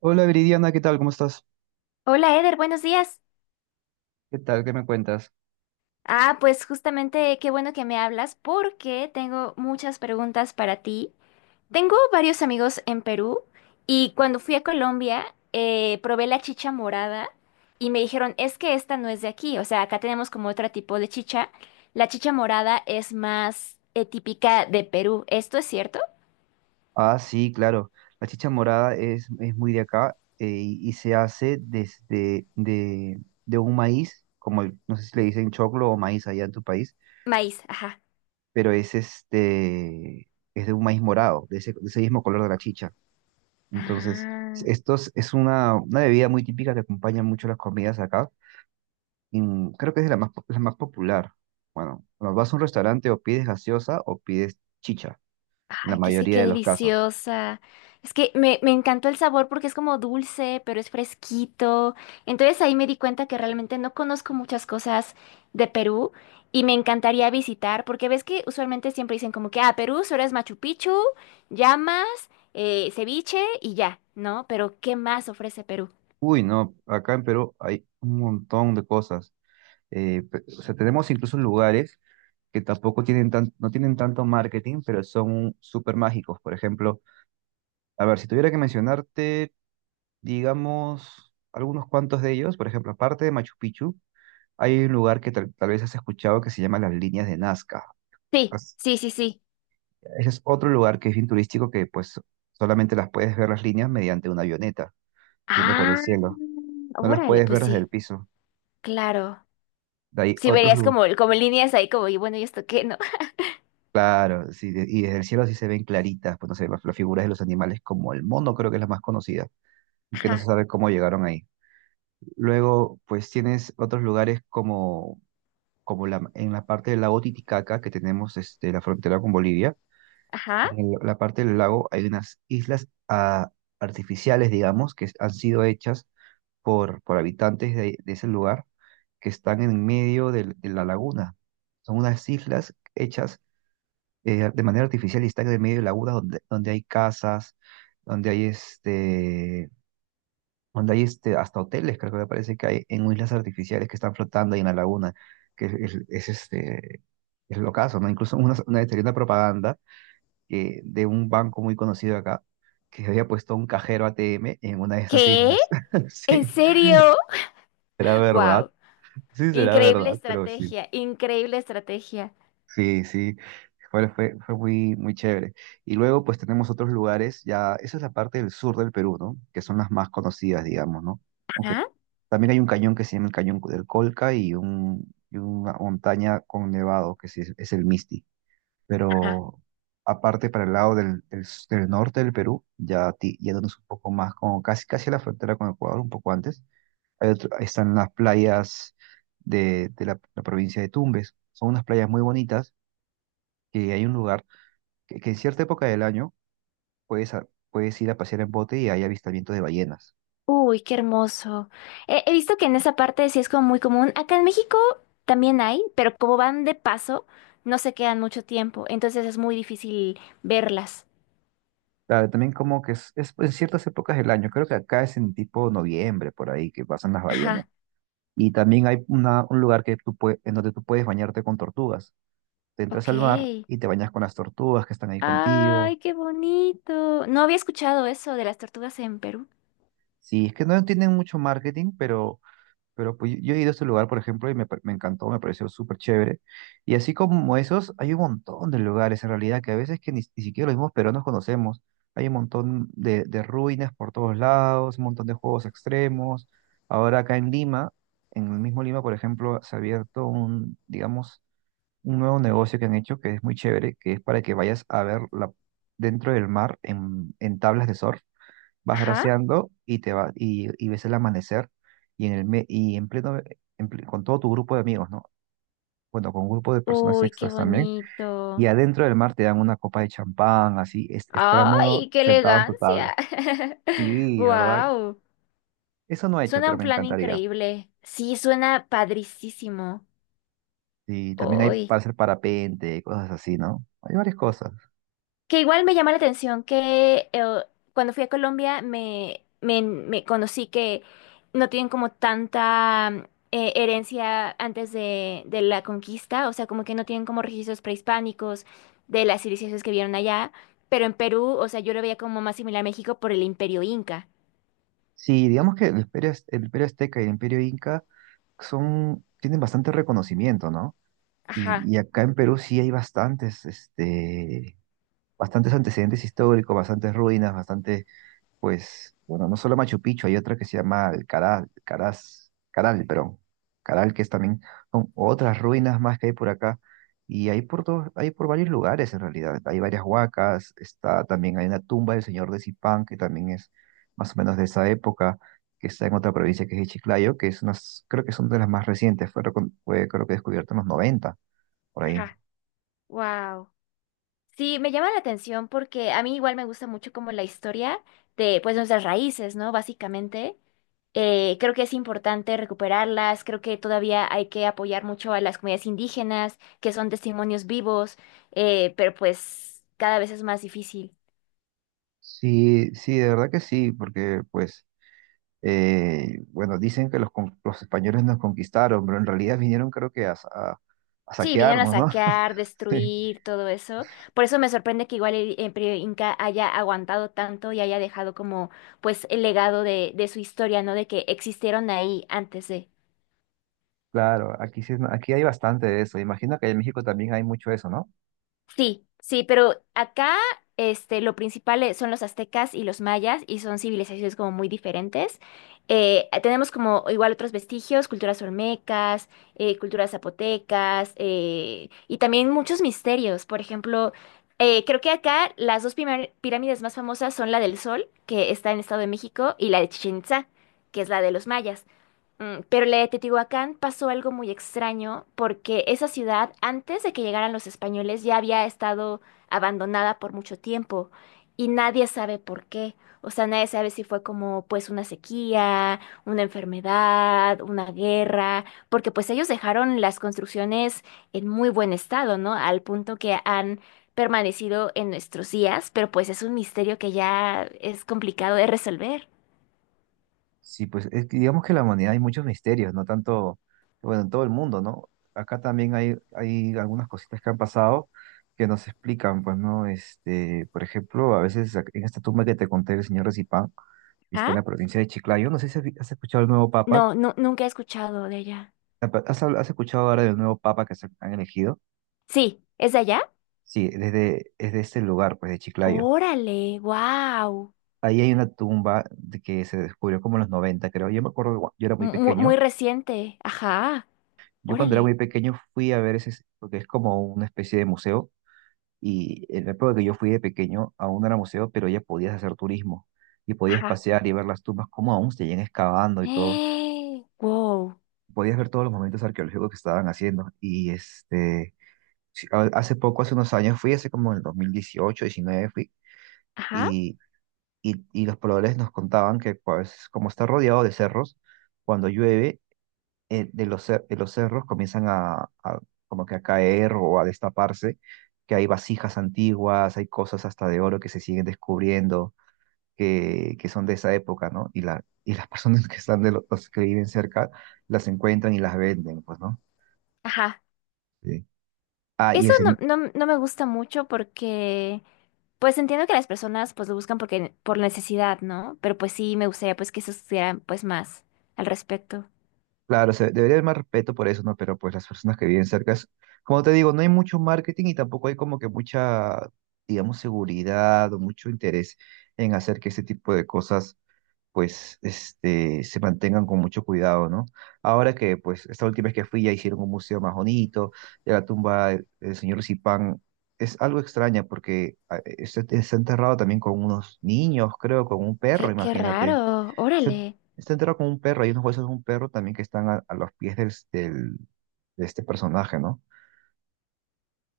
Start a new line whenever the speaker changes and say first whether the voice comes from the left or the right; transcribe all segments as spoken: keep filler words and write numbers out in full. right: Hola Viridiana, ¿qué tal? ¿Cómo estás?
left: Hola Eder, buenos días.
right: ¿Qué tal? ¿Qué me cuentas?
left: Ah, pues justamente qué bueno que me hablas porque tengo muchas preguntas para ti. Tengo varios amigos en Perú y cuando fui a Colombia eh, probé la chicha morada y me dijeron, es que esta no es de aquí, o sea, acá tenemos como otro tipo de chicha. La chicha morada es más eh, típica de Perú. ¿Esto es cierto?
right: Ah, sí, claro. La chicha morada es, es muy de acá, eh, y y se hace desde de, de un maíz, como el- no sé si le dicen choclo o maíz allá en tu país,
left: Maíz, ajá.
right: pero es este es de un maíz morado, de ese, de ese mismo color de la chicha. Entonces,
left: Ah.
right: esto es, es una, una bebida muy típica que acompaña mucho las comidas acá. Y mm, creo que es de la más, po- la más popular. Bueno, cuando vas a un restaurante o pides gaseosa o pides chicha, en la
left: Ay, que es que
right: mayoría
left: qué
right: de los casos.
left: deliciosa. Es que me, me encantó el sabor porque es como dulce, pero es fresquito. Entonces ahí me di cuenta que realmente no conozco muchas cosas de Perú y me encantaría visitar porque ves que usualmente siempre dicen como que, ah, Perú solo es Machu Picchu, llamas, eh, ceviche y ya, ¿no? Pero ¿qué más ofrece Perú?
right: Uy, no, acá en Perú hay un montón de cosas. Eh, pe- o sea, tenemos incluso lugares que tampoco tienen tan, no tienen tanto marketing, pero son súper mágicos. Por ejemplo, a ver, si tuviera que mencionarte, digamos, algunos cuantos de ellos, por ejemplo, aparte de Machu Picchu, hay un lugar que tal, tal vez has escuchado que se llama las líneas de Nazca.
left: Sí,
right: As-
left: sí, sí, sí.
right: Ese es otro lugar que es bien turístico, que pues solamente las puedes ver las líneas mediante una avioneta, yendo por el
left: Ah,
right: cielo. No las
left: órale,
right: puedes
left: pues
right: ver desde el
left: sí,
right: piso.
left: claro.
right: De ahí
left: Sí,
right: otros
left: verías
right: lugares.
left: como, como líneas ahí como, y bueno, ¿y esto qué, no?
right: Claro, sí, de- y desde el cielo sí se ven claritas, pues no sé, las, las figuras de los animales, como el mono, creo que es la más conocida, y que no se
left: Ajá,
right: sabe cómo llegaron ahí. Luego, pues tienes otros lugares como, como la, en la parte del lago Titicaca, que tenemos este, la frontera con Bolivia.
left: ajá.
right: En el- la parte del lago hay unas islas, ah, artificiales, digamos, que han sido hechas por, por habitantes de, de ese lugar, que están en medio del- de la laguna. Son unas islas hechas, eh, de manera artificial, y están en el medio de lagunas donde, donde hay casas, donde hay este, donde hay este, hasta hoteles, creo, que me parece que hay en islas artificiales que están flotando ahí en la laguna, que es, es- es, este, es lo caso, ¿no? Incluso una, una vez salió una propaganda que, de un banco muy conocido acá, que había puesto un cajero A T M en una de esas
left: ¿Qué?
right: islas.
left: ¿En
right: Sí,
left: serio?
right: será verdad,
left: Wow.
right: sí será
left: Increíble
right: verdad, pero sí.
left: estrategia, increíble estrategia.
right: Sí, sí, fue, fue, fue muy, muy chévere. Y luego pues tenemos otros lugares. Ya, esa es la parte del sur del Perú, ¿no? Que son las más conocidas, digamos, ¿no? Aunque
left: Ajá,
right: también hay un cañón que se llama el Cañón del Colca, y un, y una montaña con nevado, que sí es, es el Misti.
left: ajá.
right: Pero aparte para el lado del, del, s- del norte del Perú, ya ti- yéndonos un poco más, como casi, casi a la frontera con Ecuador, un poco antes, hay otro- ahí están las playas de, de la la provincia de Tumbes. Son unas playas muy bonitas, que hay un lugar que, que en cierta época del año puedes, a- puedes ir a pasear en bote y hay avistamientos de ballenas.
left: Uy, qué hermoso. He, he visto que en esa parte sí es como muy común. Acá en México también hay, pero como van de paso, no se quedan mucho tiempo. Entonces es muy difícil verlas.
right: Claro, también como que es, es pues, en ciertas épocas del año, creo que acá es en tipo noviembre, por ahí, que pasan las ballenas.
left: Ajá,
right: Y también hay una, un lugar que tú pue- en donde tú puedes bañarte con tortugas. Te entras
left: ok.
right: al mar y te bañas con las tortugas que están ahí contigo.
left: Ay, qué bonito. No había escuchado eso de las tortugas en Perú.
right: Sí, es que no tienen mucho marketing, pero Pero pues yo yo he ido a este lugar, por ejemplo, y me, pa- me encantó, me pareció súper chévere. Y así como esos, hay un montón de lugares en realidad, que a veces que ni, ni siquiera los mismos peruanos conocemos. Hay un montón de, de ruinas por todos lados, un montón de juegos extremos. Ahora acá en Lima, en el mismo Lima, por ejemplo, se ha abierto un, digamos, un nuevo negocio que han hecho, que es muy chévere, que es para que vayas a ver la, dentro del mar en, en tablas de surf vas
left: Ajá.
right: braceando y te va, y, y ves el amanecer, y en el me- y en pleno en ple- con todo tu grupo de amigos, ¿no? Bueno, con un grupo de personas
left: Uy, qué
right: extras también. Y
left: bonito.
right: adentro del mar te dan una copa de champán, así, es- estando
left: ¡Ay, qué
right: sentado en tu
left: elegancia!
right: tabla. Sí, la ¿verdad?
left: ¡Wow!
right: Eso no he hecho,
left: Suena
right: pero
left: un
right: me
left: plan
right: encantaría.
left: increíble. Sí, suena padricísimo.
right: Y también hay
left: ¡Ay!
right: para hacer parapente, cosas así, ¿no? Hay varias cosas.
left: Que igual me llama la atención que eh, cuando fui a Colombia me, me, me conocí que no tienen como tanta mm, eh, herencia antes de, de la conquista, o sea, como que no tienen como registros prehispánicos de las civilizaciones que vieron allá, pero en Perú, o sea, yo lo veía como más similar a México por el imperio inca.
right: Sí, digamos que el imperio, az- el imperio azteca y el imperio inca son, tienen bastante reconocimiento, ¿no? Y,
left: Ajá,
right: y acá en Perú sí hay bastantes, este, bastantes antecedentes históricos, bastantes ruinas, bastante, pues, bueno, no solo Machu Picchu, hay otra que se llama el Caral, Caraz, Caral, pero Caral, que es también, son otras ruinas más que hay por acá, y hay por todos, hay por varios lugares en realidad, hay varias huacas. Está también, hay una tumba del señor de Zipán, que también es más o menos de esa época, que está en otra provincia que es Chiclayo, que es unas, creo que son de las más recientes, fue, recon- fue creo que descubierta en los noventa por ahí.
left: ajá. Wow. Sí, me llama la atención porque a mí igual me gusta mucho como la historia de pues nuestras raíces, ¿no? Básicamente. Eh, creo que es importante recuperarlas, creo que todavía hay que apoyar mucho a las comunidades indígenas, que son testimonios vivos, eh, pero pues cada vez es más difícil.
right: Sí, sí, de verdad que sí, porque pues, Eh, bueno, dicen que los, con- los españoles nos conquistaron, pero en realidad vinieron creo que a, sa- a- a
left: Sí, vinieron a
right: saquearnos, ¿no?
left: saquear,
right: Sí,
left: destruir, todo eso. Por eso me sorprende que igual el Imperio Inca haya aguantado tanto y haya dejado como pues el legado de, de su historia, ¿no? De que existieron ahí antes de...
right: claro, aquí, sí, es- aquí hay bastante de eso. Imagino que en México también hay mucho eso, ¿no?
left: Sí, sí, pero acá este, lo principal eh, son los aztecas y los mayas y son civilizaciones como muy diferentes. Eh, tenemos como igual otros vestigios, culturas olmecas, eh, culturas zapotecas eh, y también muchos misterios. Por ejemplo, eh, creo que acá las dos primar- pirámides más famosas son la del Sol, que está en Estado de México, y la de Chichén Itzá, que es la de los mayas. Mm, Pero la de Teotihuacán pasó algo muy extraño porque esa ciudad, antes de que llegaran los españoles, ya había estado abandonada por mucho tiempo y nadie sabe por qué. O sea, nadie sabe si fue como pues una sequía, una enfermedad, una guerra, porque pues ellos dejaron las construcciones en muy buen estado, ¿no? Al punto que han permanecido en nuestros días, pero pues es un misterio que ya es complicado de resolver.
right: Sí, pues es que digamos que en la humanidad hay muchos misterios, no tanto, bueno, en todo el mundo, ¿no? Acá también hay, hay algunas cositas que han pasado que nos explican, pues, ¿no? Este, por ejemplo, a veces en esta tumba que te conté del señor Recipán, que está
left: ¿Ah?
right: en la provincia de Chiclayo, no sé si has vi- has escuchado el nuevo papa.
left: No, no, nunca he escuchado de ella.
right: Apa- ¿Has, habl- has escuchado ahora del nuevo papa que se han elegido?
left: Sí, ¿es de allá?
right: Sí, desde, desde ese lugar, pues de Chiclayo.
left: Órale, wow.
right: Ahí hay una tumba de que se descubrió como en los noventa, creo. Yo me acuerdo, que cua- yo era muy
left: Muy, muy
right: pequeño.
left: reciente. Ajá,
right: Yo cuando era muy
left: órale.
right: pequeño fui a ver ese, porque es como una especie de museo. Y en la época que yo fui de pequeño, aún no era museo, pero ya podías hacer turismo y podías
left: Ajá.
right: pasear y ver las tumbas, como aún se seguían excavando y todo.
left: Eh, wow.
right: Podías ver todos los momentos arqueológicos que estaban haciendo. Y este, sí, a- hace poco, hace unos años, fui, hace como en el dos mil dieciocho, diecinueve, fui,
left: Ajá,
right: y y- y los pobladores nos contaban que pues como está rodeado de cerros, cuando llueve, eh, de los, cer- de los cerros comienzan a, a como que a caer o a destaparse, que hay vasijas antiguas, hay cosas hasta de oro que se siguen descubriendo, que, que son de esa época, ¿no? Y, la, y las personas que están de los, los que viven cerca las encuentran y las venden, pues, ¿no?
left: ajá.
right: Sí. Ah, y
left: Eso
right: el,
left: no,
right: se-
left: no, no me gusta mucho porque, pues entiendo que las personas pues lo buscan porque, por necesidad, ¿no? Pero pues sí, me gustaría pues que se estudiaran pues más al respecto.
right: claro, se debería haber más respeto por eso, ¿no? Pero pues las personas que viven cerca, es- como te digo, no hay mucho marketing, y tampoco hay como que mucha, digamos, seguridad o mucho interés en hacer que ese tipo de cosas, pues, este, se mantengan con mucho cuidado, ¿no? Ahora que, pues, esta última vez que fui ya hicieron un museo más bonito. Ya la tumba del del señor Zipán es algo extraña, porque ah, eh, está está enterrado también con unos niños, creo, con un perro,
left: Qué, qué
right: imagínate.
left: raro,
right: Está,
left: órale.
right: está enterrado como un perro, hay unos huesos de un perro también que están a, a los pies del, del- de este personaje, ¿no?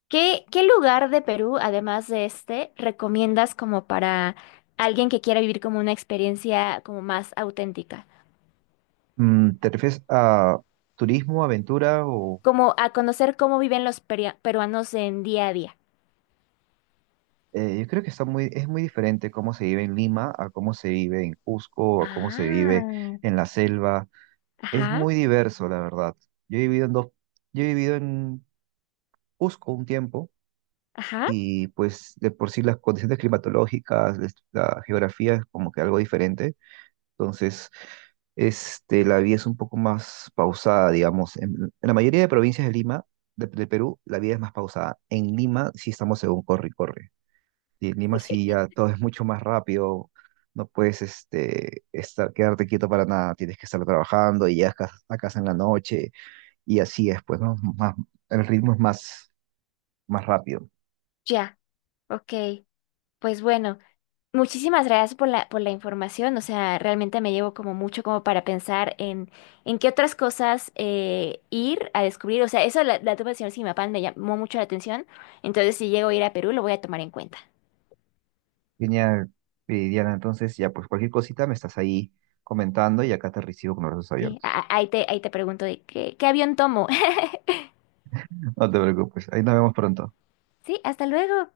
left: ¿Qué, qué lugar de Perú, además de este, recomiendas como para alguien que quiera vivir como una experiencia como más auténtica?
right: Mm, ¿te refieres a turismo, aventura o...?
left: Como a conocer cómo viven los peria- peruanos en día a día.
right: Eh, yo creo que está muy, es muy diferente cómo se vive en Lima a cómo se vive en Cusco, a cómo se vive
left: Ah,
right: en la selva. Es
left: ajá,
right: muy diverso, la verdad. Yo he vivido en dos, yo he vivido en Cusco un tiempo,
left: ajá,
right: y pues de por sí las condiciones climatológicas, la la geografía es como que algo diferente. Entonces, este, la vida es un poco más pausada, digamos. En, en la mayoría de provincias de Lima, de, de Perú, la vida es más pausada. En Lima sí estamos según corre y corre. Y en Lima sí ya todo es mucho más rápido. No puedes este, estar, quedarte quieto para nada. Tienes que estar trabajando y llegas a casa a casa en la noche. Y así es, pues, ¿no? Más, el ritmo es más, más rápido.
left: ya, ok. Pues bueno. Muchísimas gracias por la, por la información. O sea, realmente me llevo como mucho como para pensar en, en qué otras cosas eh, ir a descubrir. O sea, eso la, la tuve del señor Simapán me llamó mucho la atención. Entonces, si llego a ir a Perú, lo voy a tomar en cuenta.
right: Genial, eh, Diana. Entonces, ya, pues cualquier cosita me estás ahí comentando, y acá te recibo con los brazos
left: Sí, a-
right: abiertos.
left: a- ahí te, ahí te pregunto de qué, qué avión tomo.
right: No te preocupes, ahí nos vemos pronto.
left: Sí, hasta luego.